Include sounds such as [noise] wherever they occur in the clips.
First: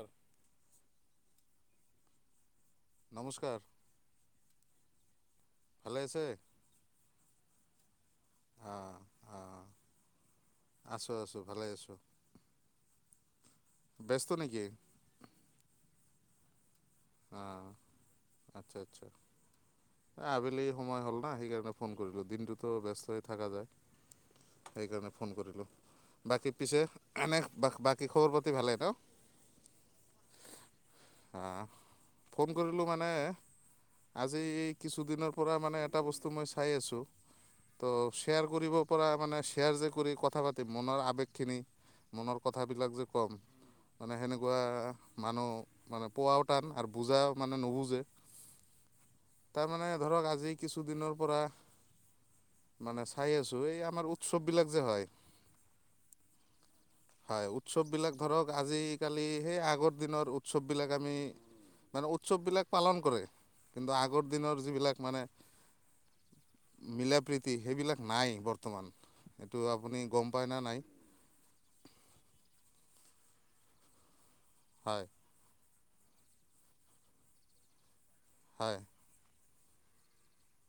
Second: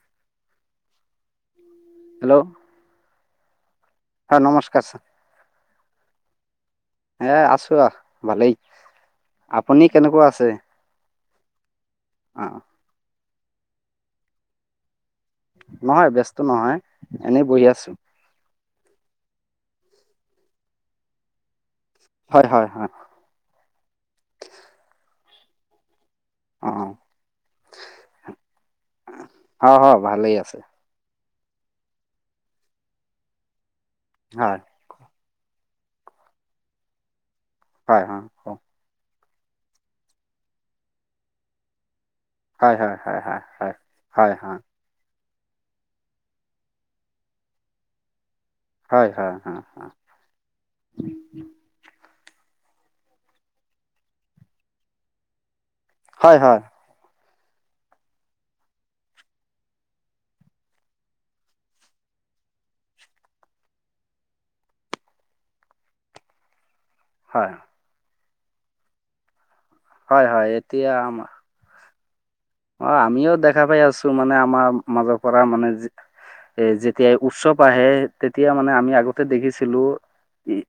অ [inaudible] hello. নমস্কাৰ! হয়, নমস্কাৰ ছাৰ। ভালে আছে? এ আছোঁ আহ, ভালেই। অঁ অঁ আপুনি কেনেকুৱা আছে? আছোঁ- আছোঁ ভালে আছোঁ। অ। ব্যস্ত নেকি? নহয়, ব্যস্ত নহয়, এনেই বহি আছোঁ। আতচ্ছা, আতচ্ছা। এ আবেলি সময় হ'ল না, সেইকাৰণে ফোন কৰিলোঁ। হয় হয় দিনটোতো হয় ব্যস্ত হৈ থাকা যায়। সেইকাৰণে ফোন কৰিলোঁ। বাকী অ পিছে, এনে বাকী খবৰ পাতি ভালেই ন? অ হয় ভালেই আছে হা, ফোন কৰিলোঁ মানে আজি হয় কিছুদিনৰ পৰা মানে এটা বস্তু মই চাই আছোঁ, হয় ত' হয় শ্বেয়াৰ কৰিব পৰা মানে শ্বেয়াৰ যে কৰি কথা পাতি মনৰ আৱেগ খিনি মনৰ হয় কথাবিলাক হয় যে হয় ক'ম। হয় মানে হয় হয় সেনেকুৱা মানুহ মানে পোৱাও টান, আৰু বুজা মানে নুবুজে। হয়-হয়। তাৰমানে ধৰক আজি কিছুদিনৰ পৰা মানে চাই আছোঁ, এই আমাৰ উৎসৱ বিলাক যে হয় হয়- হয়। হয়। উৎসৱবিলাক ধৰক আজি কালি সেই আগৰ দিনৰ উৎসৱবিলাক আমি মানে উৎসৱবিলাক পালন কৰে। কিন্তু আ- আগৰ দিনৰ যিবিলাক মানে হয় মিলাপ্ৰীতিৰ সেইবিলাক নাই বৰ্তমান। এইটো আপুনি গম পায়নে নাই? আমা অ' আমিও দেখা পাই আছোঁ,। মানে আমাৰ হয় মাজত পৰা মানে এ যেতিয়া উৎসৱ আহে, তেতিয়া হয় মানে আমি আগত দেখিছিলোঁ। উম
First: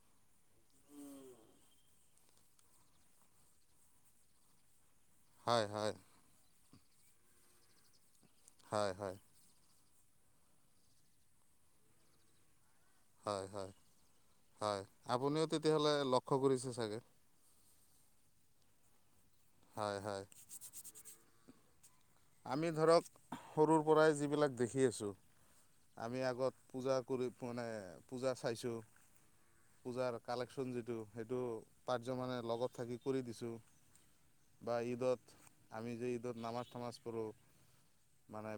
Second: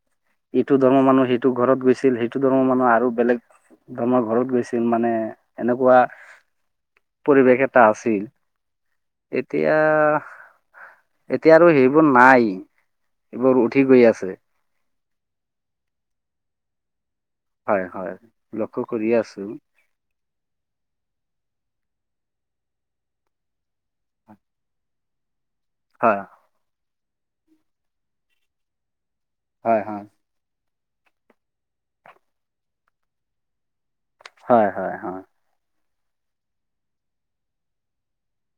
ইটো ধৰ্মৰ মানুহ সিটো ঘৰত গৈছিল। সেইটো ঘৰৰ মানুহ আৰু বেলেগ- আমাৰ ঘৰত গৈছিল, মানে- হয়- হয়। এনেকুৱা পৰিৱেশ এটা আছিল। হয়- হয়। এতিয়া- এতিয়া আৰু সেইবোৰ নাই। হয়- এইবোৰ হয়- উঠি গৈ আছে হয়, আপুনিও তেতিয়াহ'লে লক্ষ্য কৰিছে চাগে? হয়- হয়, লক্ষ্য কৰি আছোঁ। হয়- হয়। আমি ধৰক সৰুৰ পৰাই যিবিলাক দেখি আছোঁ, হয় আমি আগত পূজা কৰি মানে পূজা চাইছোঁ, হয় হয় পূজাৰ কালেকশ্যন যিটো, সেইটো পাৰ্য মানে লগত থাকি কৰি দিছোঁ। হয় বা হয় ঈদত হয় আমি যে ঈদত নামাজ- চামাজ কৰোঁ।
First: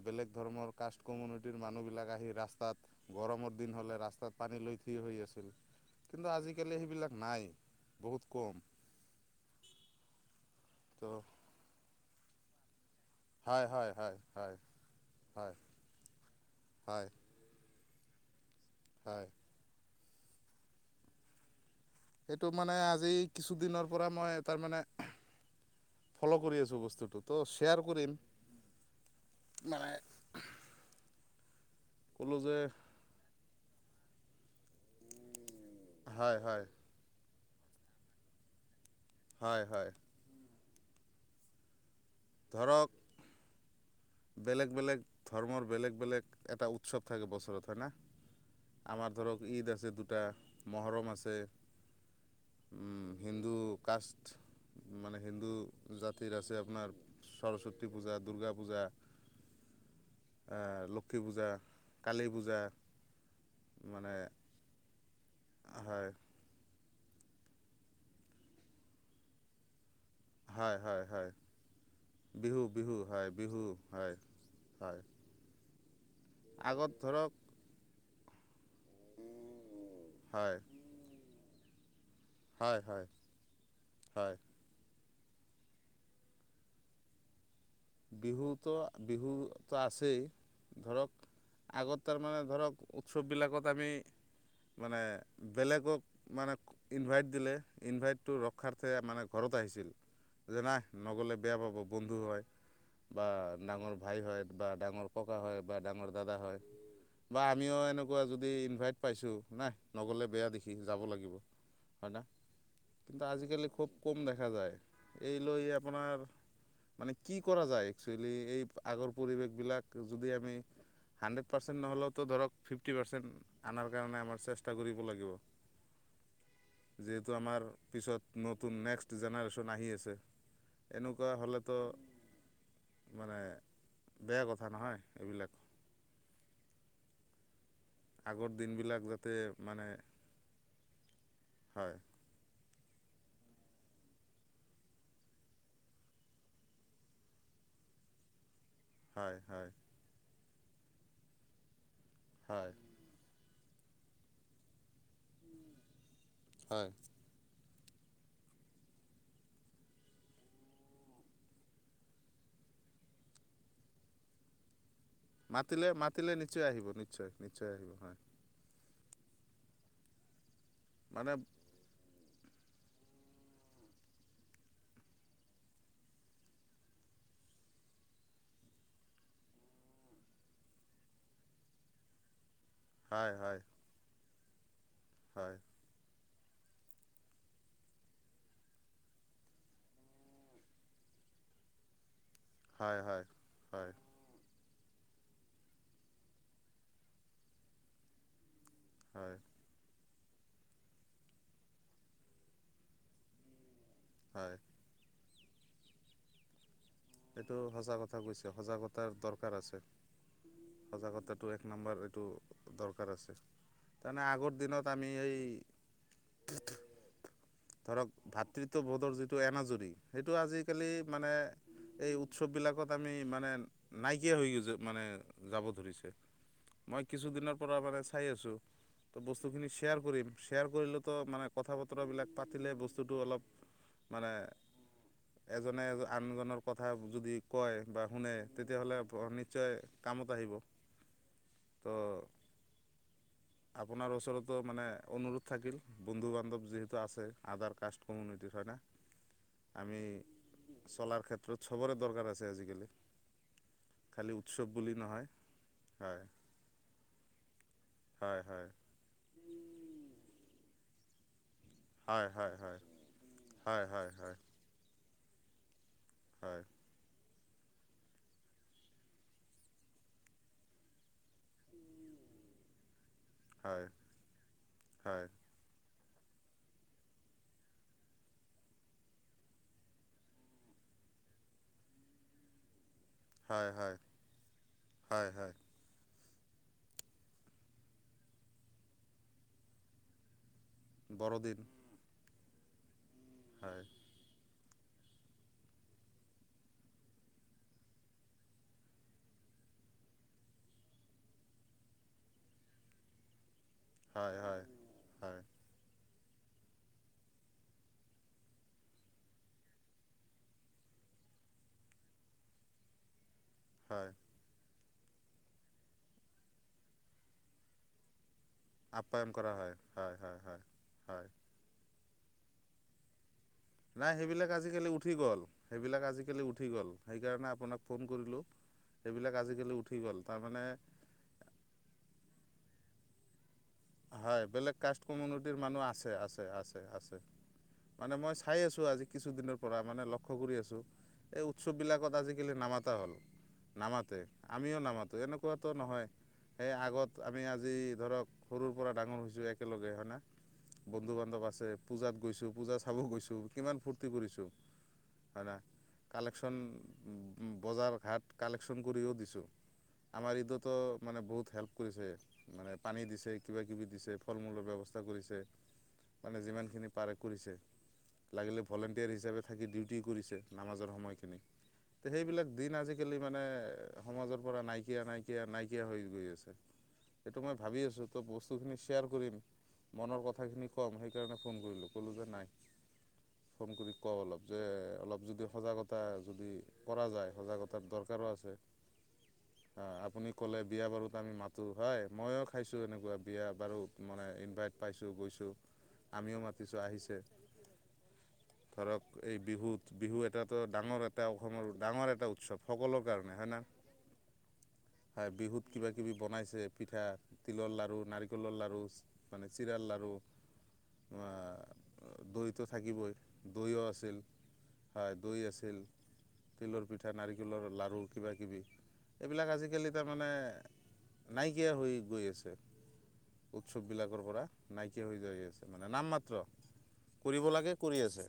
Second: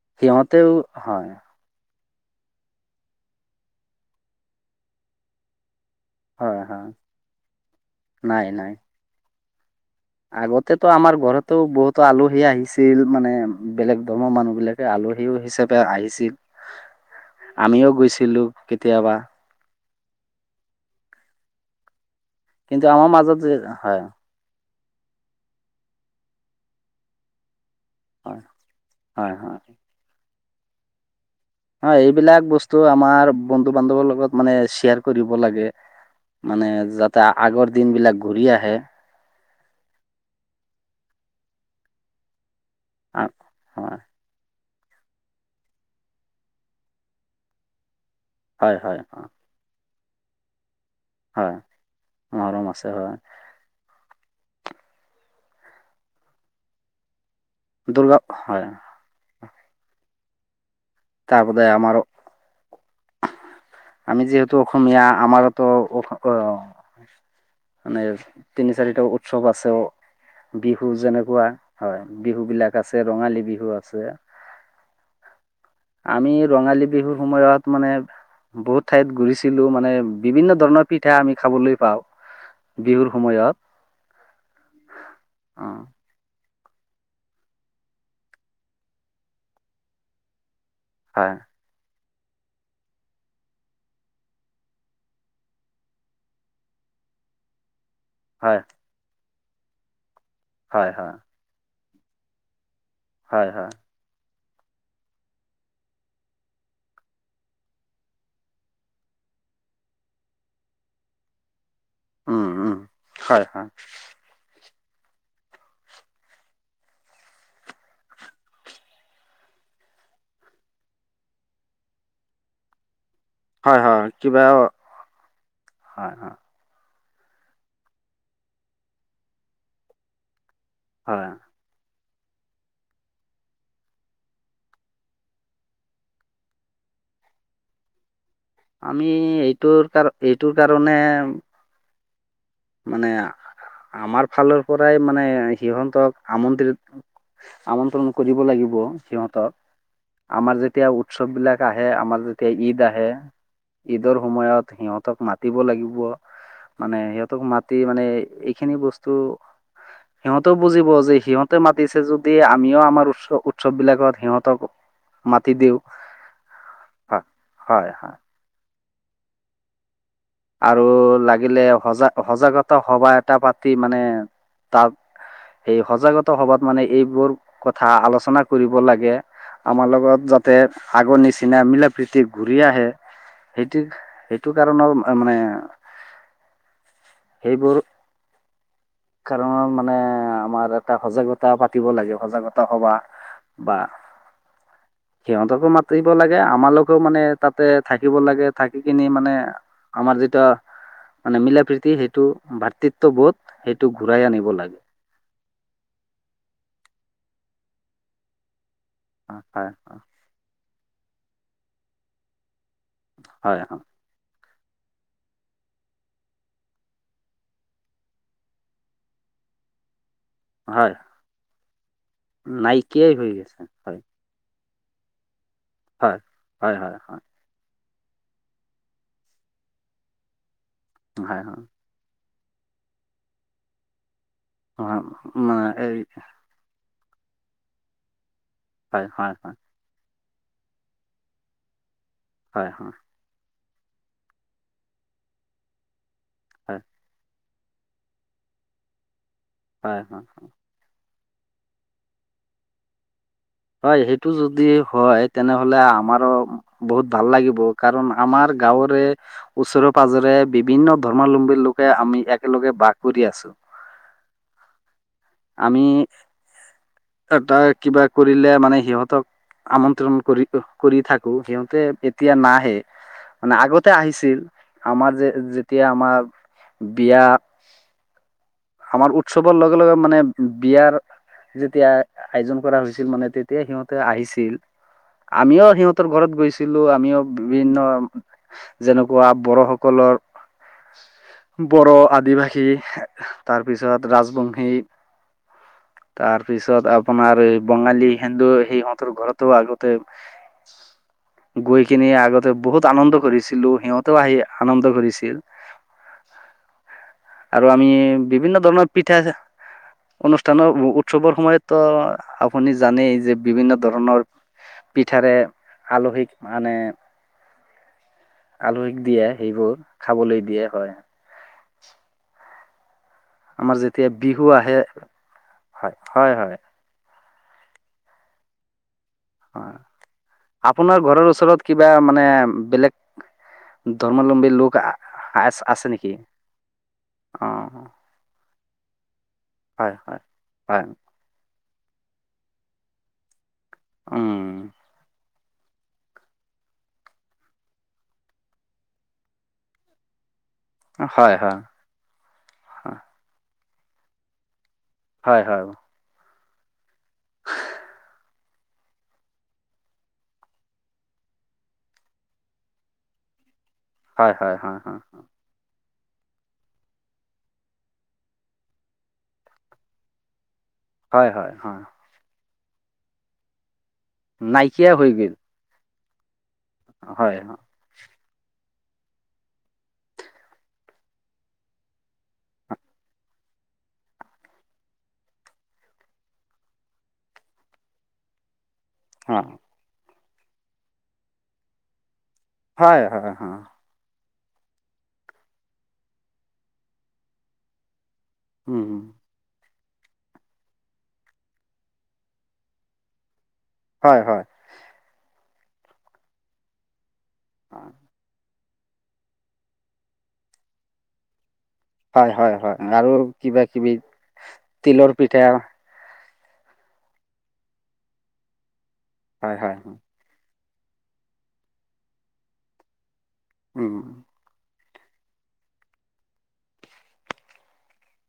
বেলেগ সিহঁতেও কাষ্ট হয় কমিউনিটিৰ মানুহবিলাক আহি ৰাস্তাত গৰমৰ দিন হ'লে ৰাস্তাত পানী লৈ থিয় হৈ আছিল। কিন্তু হয় আজিকালি হয় সেইবিলাক নাই, বহুত নাই কম। নাই আগতেতো তো আমাৰ ঘৰটোও বহুতো আলহী আহিছ ছিল মানে হয় হয় বেলেগ হয় ধৰ্মৰ হয় মানুহ বিলাকে আলহীও হয় হিচাপে আহিছিল। হয়। আমিও গৈছিলোঁ কেতিয়াবা। হয় সেইটো মানে কিন্তু আমাৰ আজি মাজত যে কিছুদিনৰ হয় পৰা মই এটা মানে ফ'ল' কৰি আছোঁ বস্তুটো, ত'শ্বেয়াৰ কৰিম। হয়, হয়, হয়। মানে হয়, ক'লোঁ এইবিলাক যে বস্তু আমাৰ বন্ধু-বান্ধৱৰ লগত মানে শেয়াৰ কৰিব লাগে, হয় হয় মানে যাতে আগৰ দিন বিলাক ঘূৰি আহে। হয়, হয়। ধৰক আৰু হয়। বেলেগ বেলেগ ধৰ্মৰ বেলেগ বেলেগ এটা উৎসৱ থাকে বছৰত হয় না? হয়, হয়, আমাৰ হয়, ধৰক ঈদ আছে দুটা মহহৰম আছে। হয়, মহৰম আছে উম, হয়, হিন্দু কাষ্টষ্ট। মানে হিন্দু জাতিৰ আছে আপোনাৰ সৰস্বতী পূজা, দুৰ্গা পূজাৰ। এ, লক্ষী পূজা, তাৰপতে আমাৰ কালী পূজা মানে টো অসমীয়া আমাৰতো হয় অ' মানে তিনি চাৰিটা উৎসৱ আছে। হয় বিহু হয় হয় যেনেকুৱা হয়, বিহু বিলাক আছে, ৰঙালী বিহু আছে। হয়। আমি ৰঙালী আগত বিহুৰ ধৰক সময়ত মানে বহুত ঠাইত ঘূৰিছিলো, মানে হয় বিভিন্ন ধৰণৰ পিঠা আমি খাবলৈ পাওঁ, হয় হয় বিহুৰ হয় সময়ত। অ'। বিহুতো, বিহুটো আছেই ধৰক। হয়। আগত তাৰমানে ধৰক উৎসৱবিলাকত আমি মানে বেলেগক মানে ইনভাইট দিলে, ইনভাইট টো হয় ৰক্ষাৰ্থে মানে ঘৰত আহিছিল, যে নাই হয় হয় নগ'লে বেয়া পাব বন্ধু হয়। বা হয় হয় ডাঙৰ ভাই হয় বা ডাঙৰ ককা হয় বা ডাঙৰ দাদা হয়। বা আমিও এনেকুৱা যদি ইনভাইট পাইছোঁ, না নগ'লে বেয়া দেখি, যাব লাগিব। হয় না, উম উম কিন্তু হয় হয় আজিকালি খুব কম দেখা যায়। এই লৈ আপোনাৰ মানে কি কৰা যায়, একচুৱেলি এই আগৰ পৰিৱেশবিলাক যদি আমি হাণ্ড্ৰেড পাৰচেণ্ট নহ'লেতো ধৰক ফিফটি পাৰচেন হয় আনাৰ হয় কাৰণে কিবা আমাৰ চেষ্টা কৰিব লাগিব। হয় হয় যিহেতু আমাৰ পিছত নতুন নেক্সট জেনেৰেশ্যন আহি আছে। এনেকুৱা হয় হ'লেতো মানে বেয়া কথা নহয় এইবিলাক। আগত আমি এইটোৰ কাৰ-কাৰণে এইটোৰ কাৰণে হয়। মানে আমাৰ ফালৰ পৰাই মানে সিহঁতক আমন্ত্ৰিত আমন্ত্ৰণ কৰিব লাগি- হয় সিহঁতক। হয় আমাৰ যেতিয়া উৎসৱ বিলাক আহে, আমাৰ যেতিয়া হয় ঈদ আহে। ঈদৰ সময়ত সিহঁতক মাতিব লাগিব হয় মানে সিহঁত মাতি মানে এইখিনি বস্তু- সিহঁতেও বুজিব যে সিহঁতে মাতিছে যদি আমিও আমাৰ উৎ-উৎসৱ বিলাকত সিহঁতক- মাতি দিওঁ মাতিলে-মাতিলে নিশ্চয় আহিব, নিশ্চয় নিশ্চয় আহিব, হয়। আৰু মানে লাগিলে সজা-সজাগতা সভা এটা পাতি মানে তা'ত- সেই সজাগতা সভাত মানে এইবোৰ কথা আলোচনা কৰিব লাগে। আমাৰ লগত যাতে আগৰ নিচিনা মিলা-প্ৰীতি ঘূৰি আহে। হয় হয় সেইটো-সেইটো কাৰণৰ মানে হয় সেইবোৰ- কাৰণৰ মানে আমাৰ এটা সজাগতা পাতিব লাগে। সজাগতা- সজাগতা হয় হয় সভাহ বা- হয় সিহঁতকো মাতিব লাগে আমালোকো মানে তা'তে থাকিব লাগে থাকি কিনি হয় মানে- আমাৰ যিটো মানে মিলা-প্ৰীতি সেইটো ভাতৃত্ববোধ সেইটো ঘূৰাই আনিব হয় লাগে। এইটো সঁচা কথা কৈছে সজাগতাৰ দৰকাৰ হয় আছে। সজাগতাটো এক নাম্বাৰ এইটো দৰকাৰ আছে। হয় হয় তাৰমানে আগৰ দিনত আমি এই- ধৰক ভাতৃত্ববোধৰ যিটো এনাজৰি সেইটো আজিকালি হয় মানে এই- উৎসৱবিলাকত নাইকিয়াই আমি হৈ মানে গৈছে হয় নাই- কীয়া হৈ গৈছে যে মানে যাব ধৰিছে, হয় হয় হয় মই হয় কিছুদিনৰ পৰা মানে চাই আছোঁ। ত' বস্তুখিনি শ্বেয়াৰ কৰিম, শ্বেয়াৰ কৰিলেতো হয় মানে হয় কথা-বতৰাবিলাক- পাতিলে বস্তুটো অলপ মানে হয় মানে এই এজনে-আনজনৰ- কথা যদি কয় বা শুনে তেতিয়াহ'লে হয় অ', হয় হয় নিশ্চয়- কামত আহিব। ত'- হয়-হয়। আপোনাৰ ওচৰতো মানে অনুৰোধ থাকিল বন্ধু-বান্ধৱ হয় যিহেতু আছে। আগৰ কাষ্ট কমিউনিটি হয় নে। হয় হয় আমি- চলাৰ ক্ষেত্ৰত চবৰে দৰকাৰ আছে আজিকালি। হয়, সেইটো খালি উৎসৱ যদি বুলি হয় নহয় তেনেহ'লে হয় আমাৰো- বহুত ভাল লাগিব, কাৰণ হয় আমাৰ হয় গাঁৱৰে- ওচৰে-পাজৰে বিভিন্ন ধৰ্মাৱলম্বীৰ লোকে আমি একেলগে বাস কৰি আছো। হয়-হয়-হয়। আমি- হয়। এটা কিবা কৰিলে মানে সিহঁতক আমন্ত্ৰণ কৰি- কৰি থাকো সিহঁতে তেতিয়া নাহে। মানে হয় আগতে আহিছিল, আমাৰ হয় যে- তিয়া আমাৰ বিয়া, আমাৰ উৎসৱৰ লগে-লগে- মানে বিয়াৰ যেতিয়া আয়োজন কৰা হৈছিল মানে- তেতিয়া হয় সিহঁতে হয় আহিছিল। হয় হয় আমিও সিহঁতে- সিহঁতৰ ঘৰত গৈছিলো, আমিও বিভিন্ন যেনেকুৱা বড়োসকলৰ বৰদিন বড়ো, আদিবাসী হয় তাৰপিছত ৰাজবংশী- তাৰপিছত আপোনাৰ বঙালী, হিন্দু সিহঁতৰ ঘৰতো আগতে গৈ কিনে আগতে বহুত আনন্দ কৰিছিলোঁ সিহঁতেও আহি হয় হয় আনন্দ কৰিছিল। হয় আৰু আমি বিভিন্ন ধৰণৰ পিঠা অনুষ্ঠানৰ উৎসৱৰ সময়তো আপুনি জানেই যে বিভিন্ন হয় ধৰণৰ পিঠাৰে আলহীক মানে আলহিক দিয়ে আপ্যায়ন কৰা সেইবোৰ হয় হয় হয় খাবলৈ দিয়ে হয়। আমাৰ যেতিয়া নাই বিহু সেইবিলাক আহে আজিকালি উঠি গ'ল, হয় সেইবিলাক হয় আজিকালি হয় উঠি গ'ল। সেইকাৰণে আপোনাক ফোন কৰিলো। সেইবিলাক হয় আজিকালি উঠিগল তাৰমানে আপোনাৰ ঘৰৰ ওচৰত কিবা মানে বেলেগ ধৰ্মাৱলম্বী লোক বেলেগ কাষ্ট কমিউনিটিৰ মানুহ আছে আছে আছে আছে। অ মানে মই চাই আছো আজি কিছুদিনৰ পৰা হয় মানে হয় লক্ষ্য কৰি আছো। হয় এই উৎসৱবিলাকত আজিকালি নামাতা হ'ল নামাতে উম আমিও নামাতো এনে কুৱাটো নহয় সেই আগত আমি আজি ধৰক সৰুৰ পৰা ডাঙৰ হৈছো একেলগে হয় না বন্ধু হয় বান্ধৱ হয় আছে। পূজাত গৈছো পূজা হয় চাব গৈছো কিমান ফূৰ্তি কৰিছো হয় না। কালেকশ্যন বজাৰ ঘাট কালেকশ্যন কৰিও দিছো। আমাৰ ইটোতো মানে বহুত হেল্প কৰিছে মানে পানী দিছে কিবা কিবি দি ছে হয় ফল হয় মূলৰ হয় হয় ব্যৱস্থা কৰিছে। মানে যিমানখিনি পাৰে কৰিছে লাগিলে ভলেণ্টিয়াৰ হিচাপে থাকি ডিউটিও কৰিছে। নামাজৰ হয় সময়খিনি হয় হয় ত সেইবিলাক দিন আজিকালি মানে সমাজৰ পৰা নাইকিয়া হৈ গ'ল নাইকিয়া নাইকিয়া হৈ গৈ আছে হয় সেইটো মই অঁ ভাবি আছো। ত বস্তুখিনি শ্বেয়াৰ কৰিম মনৰ কথাখিনি ক'ম সেইকাৰণে ফোন কৰিলো ক'লো যে নাই ফোন কৰি কওঁ অলপ যে অলপ যদি সজাগতা যদি কৰা যায় সজাগতাৰ দৰকাৰো আছে। অ'। আ আপুনি ক'লে বিয়া বাৰুত আমি মাতো হয় মইয়ো খাইছো হয় হয় এনেকুৱা অঁ বিয়া বাৰু মানে ইনভাইট পাইছো গৈছো আমিও মাতিছো আহিছে। ধৰক এই বিহুত বিহু এটাতো ডাঙৰ এটা অসমৰ ডাঙৰ এটা উৎসৱ সকলৰ কাৰণে হয় না? হয় হয়। হয় বিহুত কিবা কিবি বনাইছে পিঠা তিলৰ লাড়ু নাৰিকলৰ লাড়ু মানে চিৰাল লাড়ু হয় হয় দৈটো হয় আৰু থাকিবই কিবা দৈও কিবি আছিল তিলৰ হয় পিঠা দৈ আছিল। তিলৰ পিঠা নাৰিকলৰ লাড়ু কিবা কিবি এইবিলাক হয় হয় আজিকালি তাৰ মানে নাইকিয়া হৈ গৈ আছে উম উৎসৱবিলাকৰ পৰা। নাইকিয়া হৈ যাই আছে মানে নাম মাত্ৰ কৰিব লাগে কৰি আছে।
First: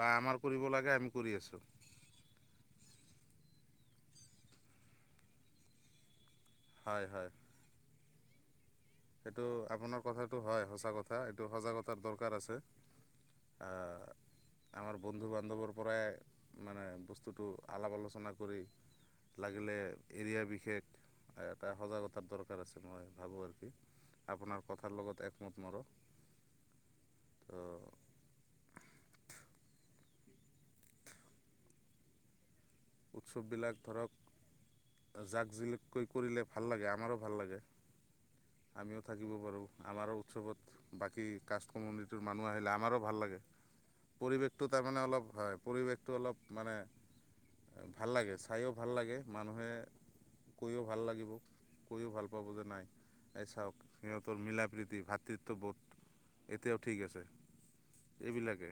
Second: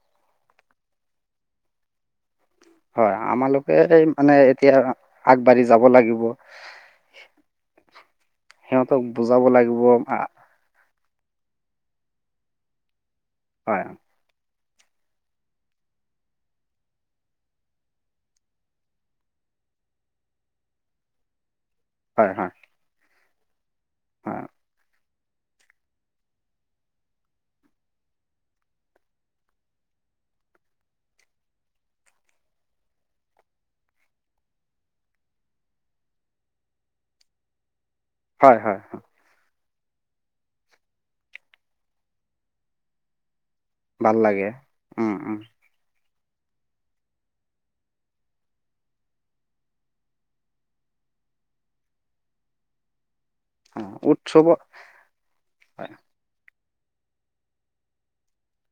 বা আমাৰ কৰিব লাগে আমি কৰি আছো। হয় আমালোকে মানে এতিয়া আগবাঢ়ি যাব লাগিব। হয় হয়। সিহঁতক সেইটো বুজাব লাগিব আপোনাৰ আ, কথাটো হয় সঁচা কথা কথা এইটো সজাগতাৰ দৰকাৰ আছে। হয় আমাৰ বন্ধু বান্ধৱৰ পৰাই মানে বস্তুটো অলপ আলোচনা কৰি লাগিলে এৰিয়া বিশেষ এটা সজাগতাৰ হয় হয় দৰকাৰ আছে মই ভাবো আৰু হয় আপোনাৰ কথাৰ লগত একমত মোৰো ত [inaudible] উৎসৱবিলাক ধৰক জাক জিলিককৈ কৰিলে ভাল লাগে, আমাৰো ভাল লাগে। হয় হয় হয় আমিওঁ থাক শিকিব পাৰোঁ, আমাৰো উৎসৱত বাকী কাষ্ট কমিউনিটিৰ মানুহ আহিলে আমাৰো ভাল লাগে। ভাল লাগে পৰিৱেশটো তাৰমানে অলপ হয়, পৰিৱেশটো অলপ মানে ভাল লাগে চাইয়ো ভাল লাগে, মানুহে কৈয়ো ভাল লাগিব, কৈয়ো ভাল পাব যে নাই এই চাওঁক, সিহঁতৰ উৎসৱত মিলা প্ৰীতি ভাতৃত্ববোধ। হয় এতিয়াও ঠিক আছে, এইবিলাকে।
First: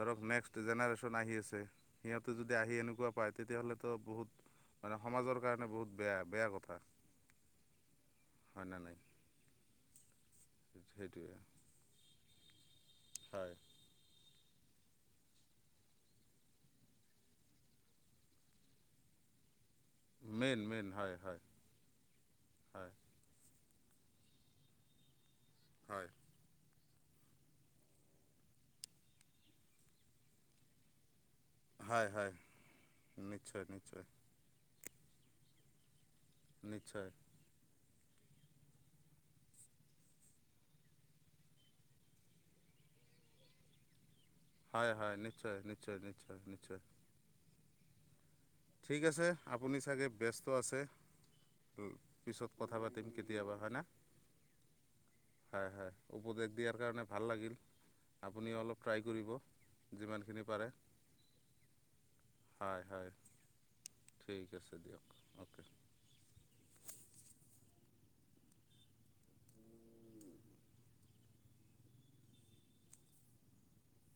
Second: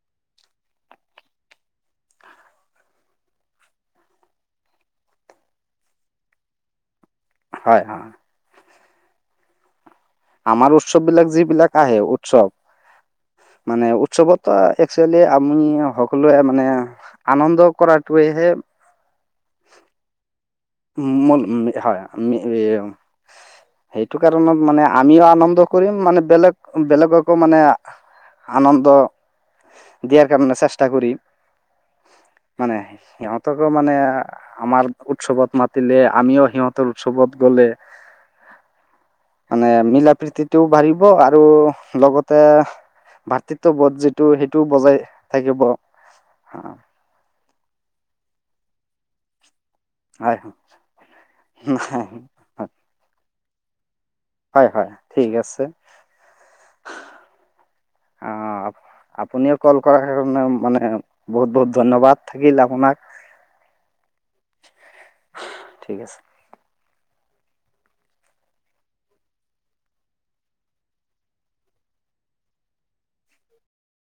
ধৰক নেক্সট জেনেৰেশ্যন আহি আছে। সিহঁতে যদি আহি এনেকুৱা পায়, তেতিয়াহ'লেতো বহুত মানে সমাজৰ কাৰণে বহুত বেয়া, বেয়া কথা। হয় অ'। হয়নে নাই? আমাৰ উৎসৱ বিলাক সেইটোৱে যিবিলাক আহে উৎসৱ। হয়। মানে উৎসৱতো একচুৱেলি আমি সকলোৱে মানে আনন্দ কৰাটোৱেহে মেন, মেন। মল হয় [unintelligible] সেইটো কাৰণত মানে আমিওঁ আনন্দ কৰিম হয় মানে বেলেগ, বেলেগকো মানে আনন্দ দিয়াৰ কাৰণে চেষ্টা কৰিম, হয় হয় মানে সিহঁতকো নিশ্চয় মানে নিশ্চয় আমাৰ উৎসৱত মাতিলে আমিও সিহঁতৰ নিশ্চয় উৎসৱত গ'লে মানে মিলা প্ৰীতিটোও বাঢ়িব, আৰু লগতে ভাতৃত্ববোধ যিটো সেইটোও হয় বজাই হয় নিশ্চয় থাকিব, নিশ্চয় নিশ্চয় হা। নিশ্চয় ঠিকে আছে, আপুনি চাগে ব্যস্ত হয় ব্যস্ত আছে। উম, পিছত কথা পাতিম কেতিয়াবা, হয়নে? হয়, হয়, ঠিক আছে। হয়, হয়। উপদেশ দিয়াৰ কাৰণে ভাল লাগিল। আপুনি অ', অলপ ট্ৰাই কৰিব আপ-আপুনিও কল কৰাৰ যিমানখিনি কাৰণে পাৰে মানে বহুত, বহুত ধন্যবাদ। থাকিল হয় আপোনাক। হয় ঠিক আছে দিয়ক, অ'কে। ঠিক আছে